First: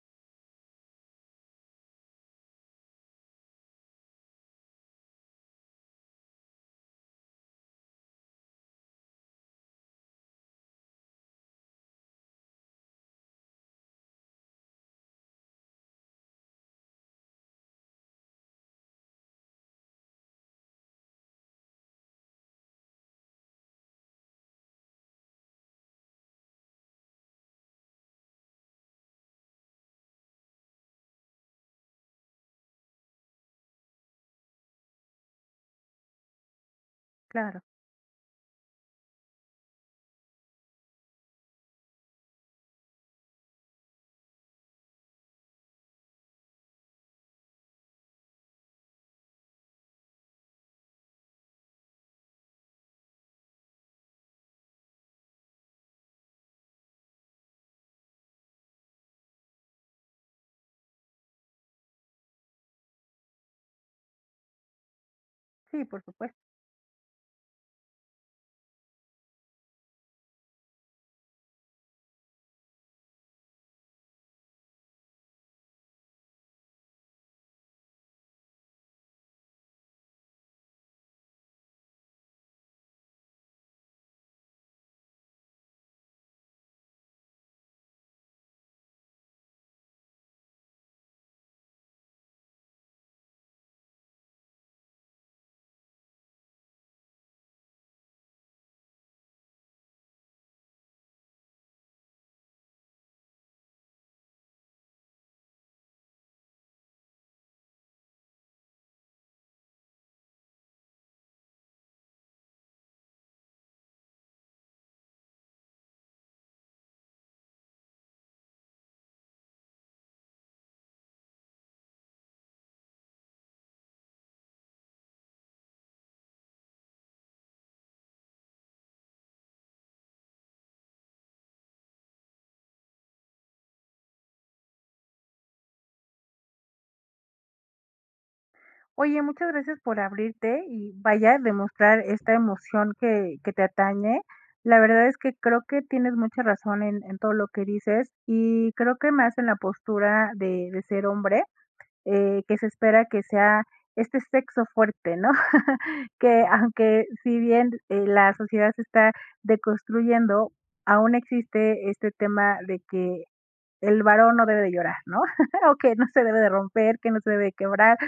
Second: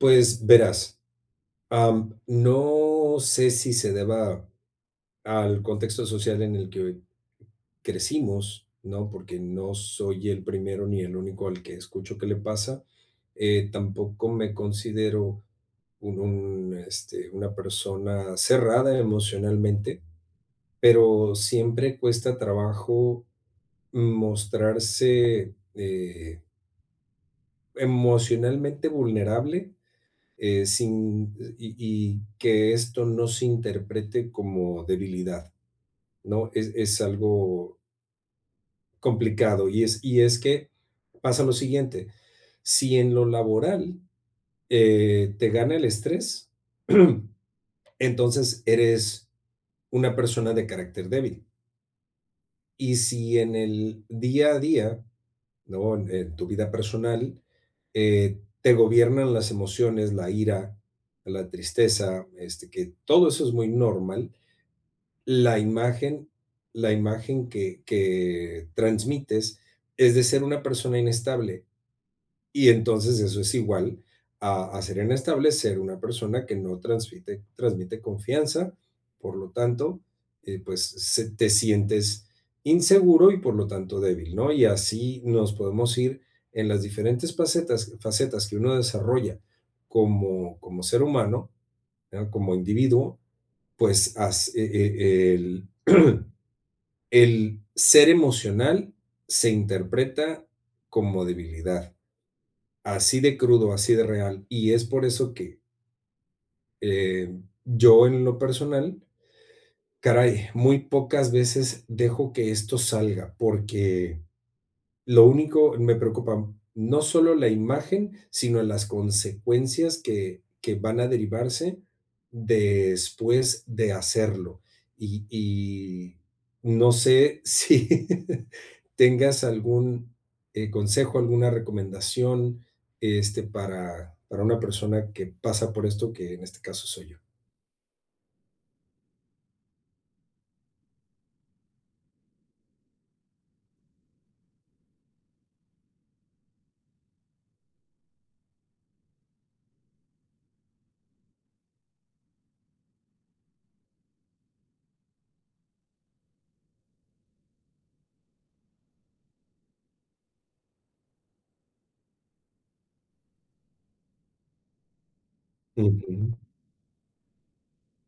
Pues, verás, am, no sé si se deba al contexto social en el que crecimos, ¿no?, porque no soy el primero ni el único al que escucho que le pasa, eh, tampoco me considero u un, este, una persona cerrada emocionalmente, pero siempre cuesta trabajo mostrarse, eh emocionalmente vulnerable, eh, sin y y y que esto no se interprete como debilidad, ¿no? Es es Claro. algo complicado, y es y es que pasa lo siguiente, si en lo laboral, eh, te gana el estrés, entonces eres una persona de carácter débil y si en el día a día, ¿no?, en tu vida personal, eh, te gobiernan las emociones, la ira, la tristeza, este, que todo eso es muy normal, la Sí, por imagen supuesto. la imagen que que transmites es de ser una persona inestable, y entonces eso es igual a a ser inestable, ser una persona que no transmite transmite confianza, por lo tanto, eh, pues se te sientes inseguro y, por lo tanto, débil, ¿no? Y así nos podemos ir en las diferentes facetas facetas que uno desarrolla como como ser humano, ah, como individuo, pues, as e e el el ser emocional se interpreta como debilidad, así de crudo, así de real, y es por eso que em, yo en lo personal, caray, muy pocas veces dejo que esto salga, porque lo único me preocupan, no solo la imagen, sino las consecuencias que que van a derivarse después de hacerlo. Y y no sé si tengas algún, eh, consejo, alguna recomendación, este, para para una persona que pasa por esto, que en este caso soy yo. Oye, muchas gracias por abrirte, y vaya, demostrar esta emoción que que te atañe. La verdad, es que creo que tienes mucha razón en en todo lo que dices, y creo que más en la postura de de ser hombre, eh, que se espera que sea este sexo fuerte, ¿no? Que, aunque si bien, eh, la sociedad se está deconstruyendo, aún existe este tema de que el varón no debe de llorar, ¿no?, o que no se Ujú. debe de romper, que no se debe de quebrar,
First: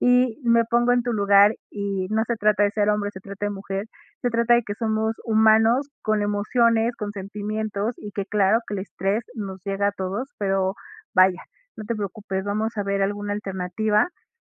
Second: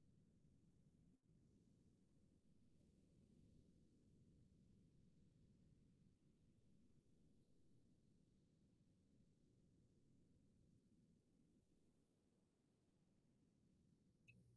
y me pongo en tu lugar, y no se trata de ser hombre, se trate de mujer, se trata de que somos humanos con emociones, con sentimientos, y que claro que el estrés nos llega a todos, pero vaya, no te preocupes. Vamos a ver alguna alternativa,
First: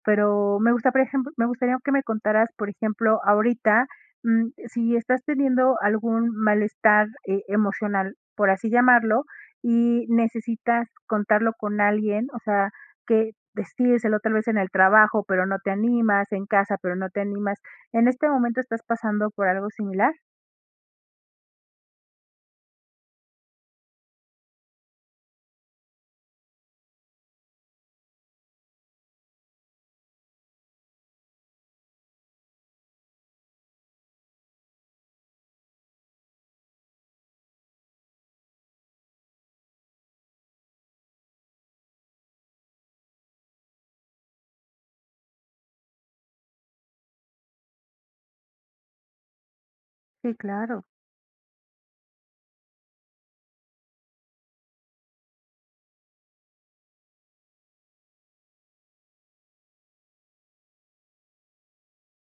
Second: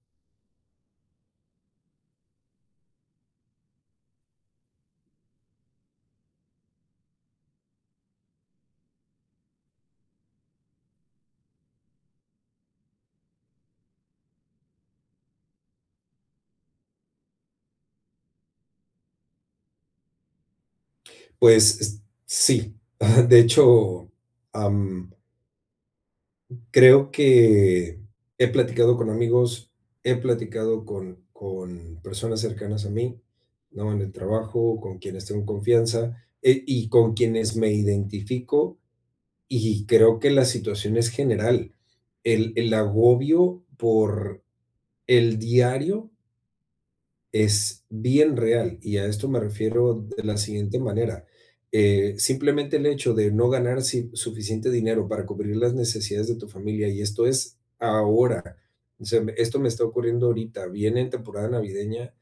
pero me gusta por ejemplo, me gustaría que me contaras, por ejemplo, ahorita, mm, si estás teniendo algún malestar e emocional, por así llamarlo, y necesitas contarlo con alguien, o sea, que decírselo tal vez en el trabajo, pero no te animas, en casa, pero no te animas. ¿En este momento estás pasando por algo similar? Pues, s sí. Ajá, de hecho, am creo que he platicado con amigos, he platicado con con personas cercanas a mí, ¿no? En el trabajo, con quienes tengo confianza e y con quienes me identifico, y creo que la situación es general, el el agobio por el diario es bien real, y a esto me refiero d de Sí, la siguiente claro. manera, eh, simplemente el hecho de no ganar, si suficiente dinero para cubrir las necesidades de tu familia, y esto es ahora, o sea, m esto me está ocurriendo ahorita, viene en temporada navideña,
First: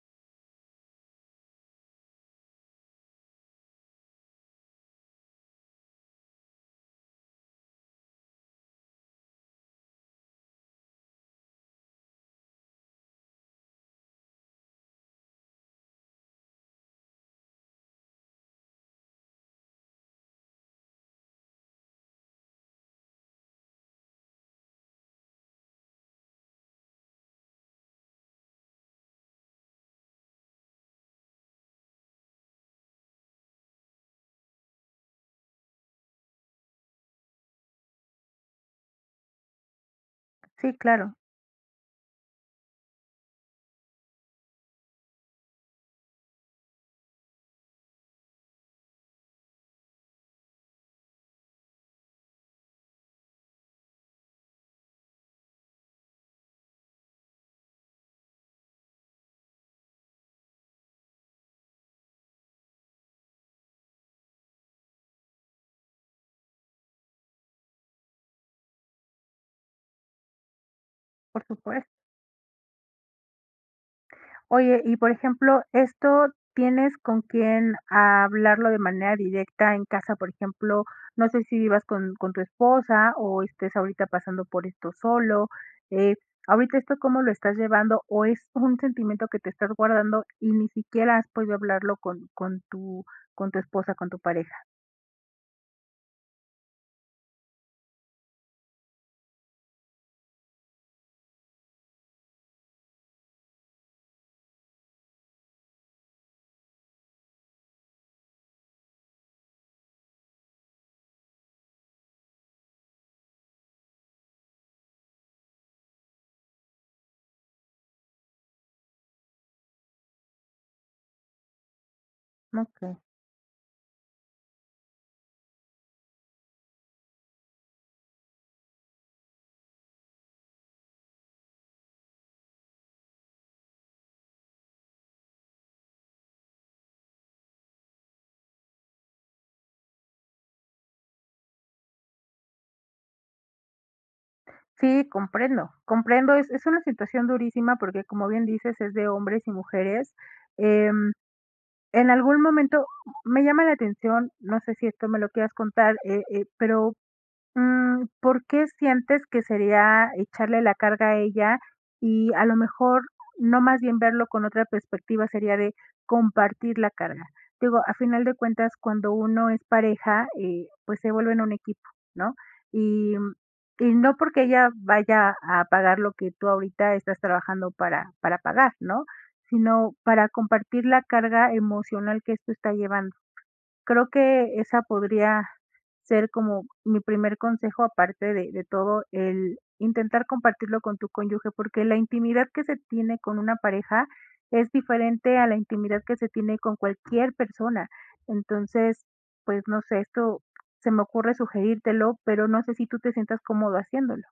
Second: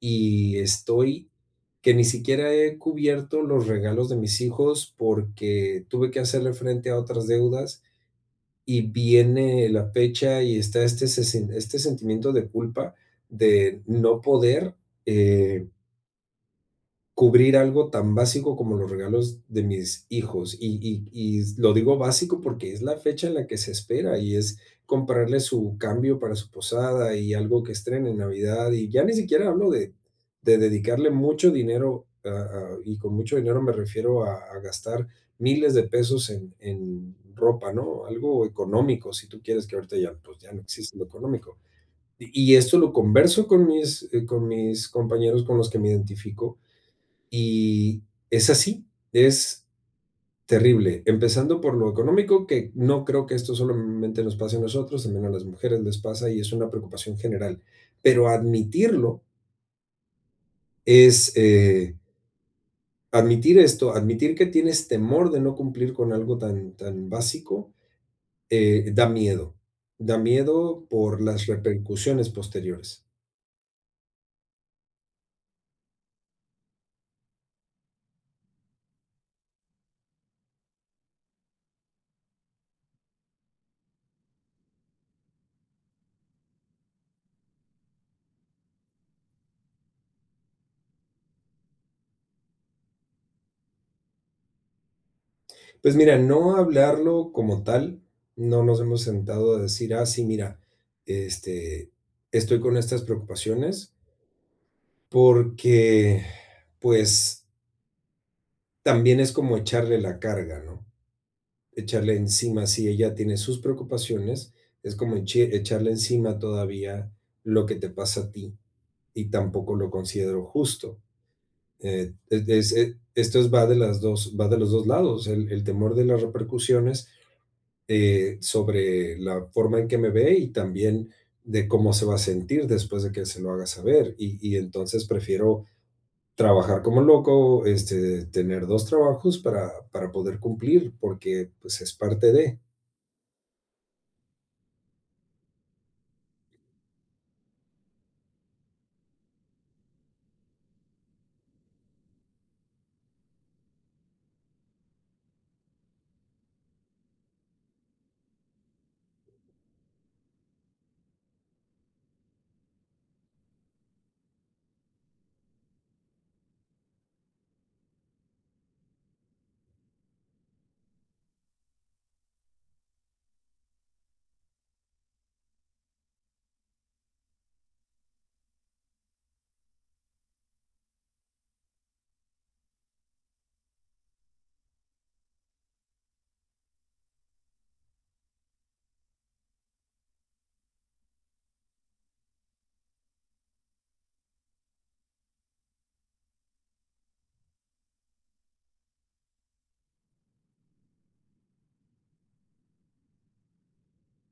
y estoy que ni siquiera he cubierto los regalos de mis hijos porque tuve que hacerle frente a otras deudas, y viene la fecha y está este s se este sentimiento de culpa de no poder, eh cubrir algo tan básico como los regalos de mis hijos, y y y lo digo básico porque es la fecha en la que se espera, y es comprarle su cambio para su posada y algo que estrene en Navidad. Y ya ni siquiera hablo de de dedicarle mucho dinero, a a, y con mucho dinero me refiero a a gastar 1000 de pesos en en ropa, ¿no? Algo económico, si tú quieres que ahorita ya, pues, ya no Sí, existe lo claro. económico. Y y esto lo converso con mis eh, con mis compañeros con los que me identifico, y es así, es terrible. Empezando por lo económico, que no creo que esto solamente nos pase a nosotros, sino a las mujeres les pasa, y es una preocupación general. Pero admitirlo es, eh admitir esto, admitir que tienes temor de no cumplir con algo tan tan básico, eh, da miedo, da miedo por Por las supuesto. repercusiones posteriores. Oye, y por ejemplo, ¿esto tienes con quién hablarlo de manera directa en casa? Por ejemplo, no sé si vivas con con tu esposa o estés ahorita pasando por esto solo, eh, ¿ahorita esto cómo lo estás llevando, o es un sentimiento que te estás guardando y ni siquiera has podido hablarlo con con tu con tu esposa, con tu pareja? Pues mira, no hablarlo como tal, no nos hemos sentado a decir, ah, sí, mira, este, estoy con estas preocupaciones porque, pues también es como echarle la carga, ¿no? Echarle encima, si ella tiene sus preocupaciones, es como eche echarle encima todavía lo que te pasa a ti, y tampoco lo considero justo. Eh, desde Okey. ese esto es va de las 2 va de los 2 lados, o sea, el el temor de las repercusiones, eh, sobre la forma en que me ve, y también de cómo se va a sentir después de que se lo haga saber, y y entonces prefiero trabajar como loco, este, tener 2 trabajos para para poder cumplir, porque, pues, es parte de. Sí, comprendo, comprendo, es es una situación durísima porque, como bien dices, es de hombres y mujeres, em, en algún momento, me llama la atención, no sé si esto me lo quieras contar, eh eh, pero, mm, ¿por qué sientes que sería echarle la carga a ella?, y a lo mejor, no más bien verlo con otra perspectiva, sería de compartir la carga. Digo, a final de cuentas cuando uno es pareja, eh, pues se vuelven un equipo, ¿no?, y, mm, y no porque ella vaya a pagar lo que tú ahorita estás trabajando para para pagar, ¿no?, sino para compartir la carga emocional que esto está llevando, creo que esa podría ser como mi primer consejo aparte de de todo, el intentar compartirlo con tu cónyuge, porque la intimidad que se tiene con una pareja es diferente a la intimidad que se tiene con cualquier persona. Entonces, pues no sé, esto se me ocurre sugerírtelo, pero no sé si tú te sientas cómodo haciéndolo.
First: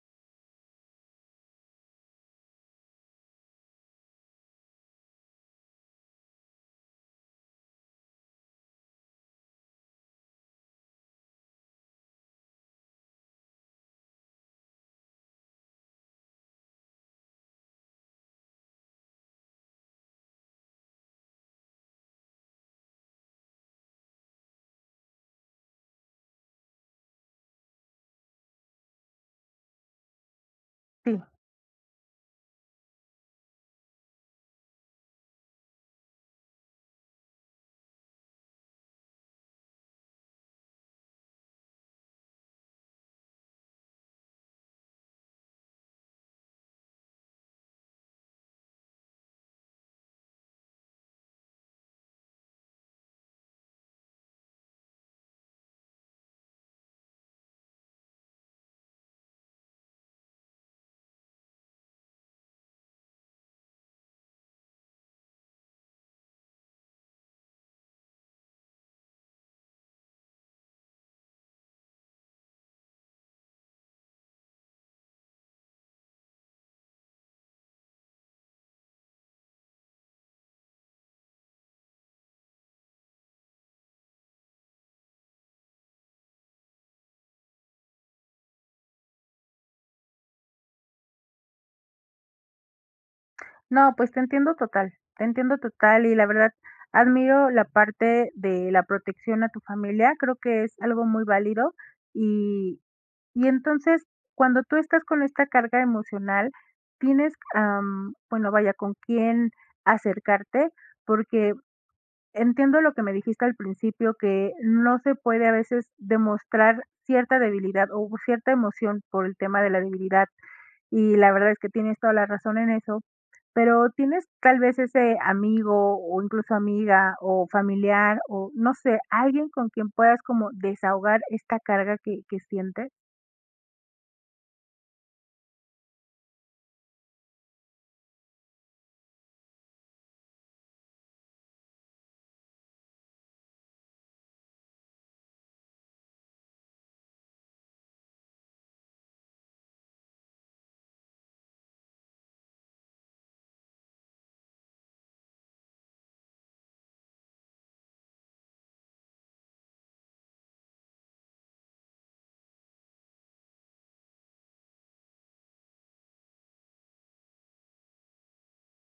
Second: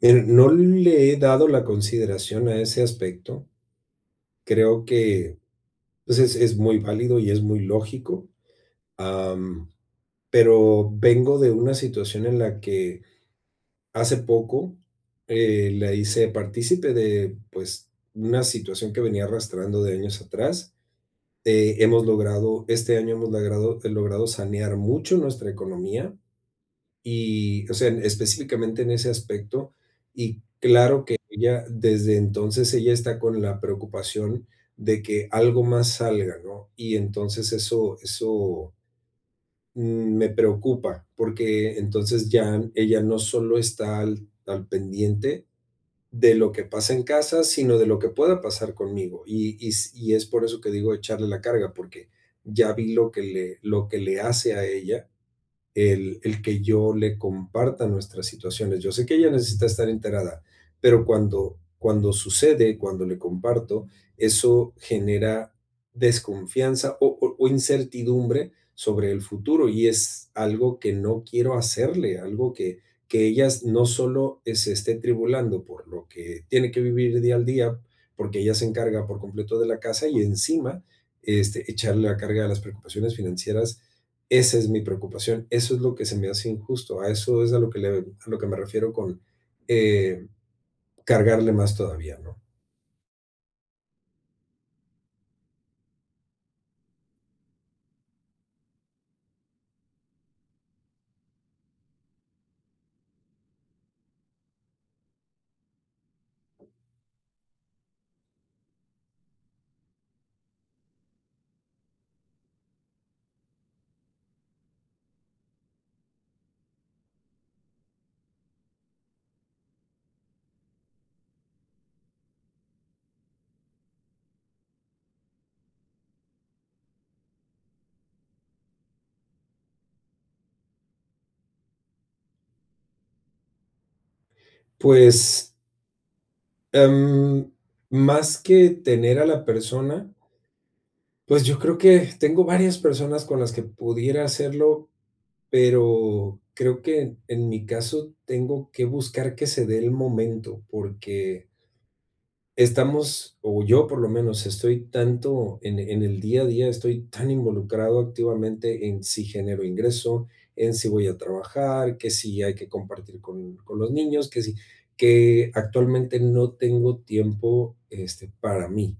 Eh, no le he dado la consideración a ese aspecto. Creo que, pues es es muy válido y es muy lógico, ah, mm, pero vengo de una situación en la que hace poco, eh, la hice partícipe de, pues una situación que venía arrastrando de años atrás, eh, hemos logrado, este año hemos logrado he logrado sanear mucho nuestra economía, y, o sea, específicamente en ese aspecto, y claro que Sí. ella desde entonces ella está con la preocupación de que algo más salga, ¿no? Y entonces eso eso mm, me preocupa, porque entonces ya ella no solo está al al pendiente de lo que pasa en casa, sino de lo que pueda pasar conmigo, y y s y es por eso que digo de echarle la carga, porque ya vi lo que le lo que le hace a ella el el que yo le comparta nuestras situaciones. Yo sé que ella necesita estar enterada, pero cuando cuando sucede, cuando le comparto, eso genera desconfianza o o o incertidumbre sobre el futuro, y es algo que no quiero hacerle, algo que que ella s no solo, eh, se esté tribulando por lo que tiene que vivir día al día, porque ella se encarga por completo de la casa, y encima, este, echarle la carga a las preocupaciones financieras, esa es mi preocupación, eso es lo que se me hace injusto, a eso es a lo que le a lo que me refiero con, eh, cargarle más todavía, ¿no? No, pues te entiendo total, te entiendo total, y la verdad admiro la parte de la protección a tu familia, creo que es algo muy válido y y entonces, cuando tú estás con esta carga emocional tienes, am, bueno, vaya, ¿con quién acercarte? Porque entiendo lo que me dijiste al principio, que no se puede a veces demostrar cierta debilidad o cierta emoción por el tema de la debilidad, y la verdad es que tienes toda la razón en eso, pero ¿tienes tal vez ese amigo, o incluso amiga o familiar o, no sé, alguien con quien puedas como desahogar esta carga que que sientes? Pues em, más que tener a la persona pues, yo creo que tengo varias personas con las que pudiera hacerlo, pero, creo que en mi caso tengo que buscar que se dé el momento, porque estamos, o yo por lo menos estoy tanto en en el día a día, estoy tan involucrado activamente en si genero ingreso, en si voy a trabajar, que si hay que compartir con con los niños, que si que actualmente no tengo tiempo, este, para mí.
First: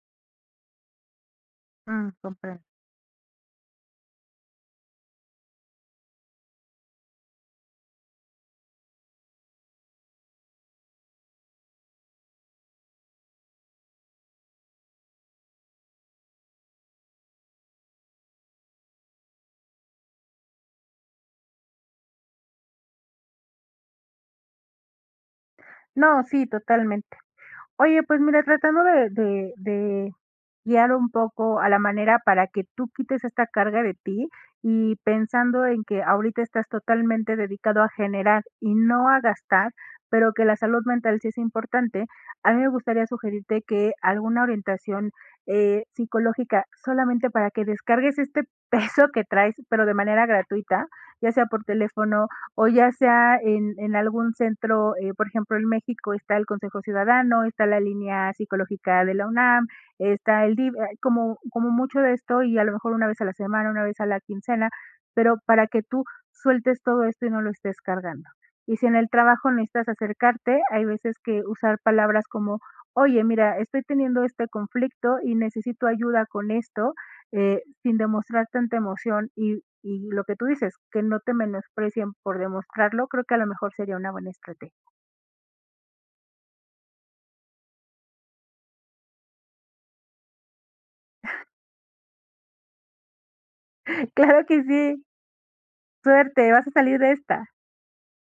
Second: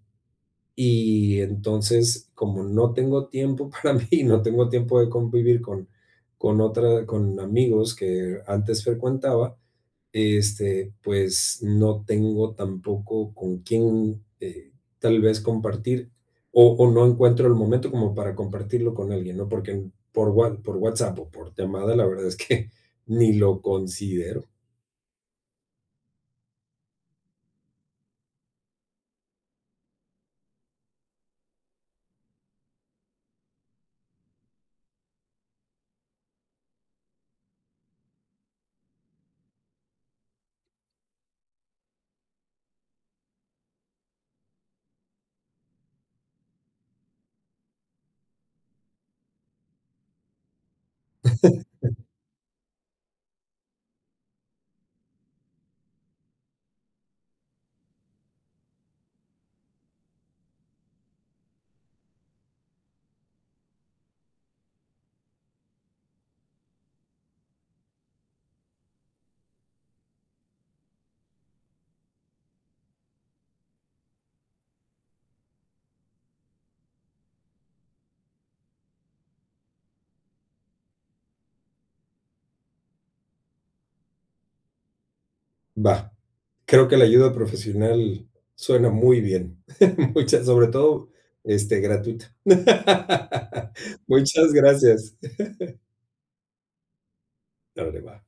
Y Mm, entonces, compre como no tengo tiempo para mí y no tengo tiempo de convivir con con otra con amigos que antes frecuentaba, este, pues no tengo tampoco con quién, eh, tal vez compartir, o o no encuentro el momento como para compartirlo con alguien, ¿no? Porque n por Wha por WhatsApp o por llamada, la verdad es que ni lo considero. No, sí, totalmente. Oye, pues mira, tratando de de de guiar un poco a la manera para que tú quites esta carga de ti, y pensando en que ahorita estás totalmente dedicado a generar y no a gastar, pero que la salud mental sí es importante, a mí me gustaría sugerirte que alguna orientación, eh, psicológica, solamente para que descargues este peso que traes, pero de manera gratuita, ya sea por teléfono o ya sea en en algún centro, eh, por ejemplo, en México está el Consejo Ciudadano, está la línea psicológica de la UNAM, está el DIF, hay como como mucho de esto y a lo mejor una vez a la semana, una vez a la quincena, pero para que tú sueltes todo esto y no lo estés cargando. Y si en el trabajo necesitas acercarte, hay veces que usar palabras como: "Oye, mira, estoy teniendo este conflicto y necesito ayuda con esto", eh, sin demostrar tanta emoción, y y lo que tú dices, que no te menosprecien por demostrarlo, creo que a lo mejor sería una buena estrategia. Va. Creo que la ayuda profesional suena muy bien. Muchas sobre todo, este gratuita. Claro Muchas que sí. gracias. Suerte, vas a salir de esta. Claro, que va.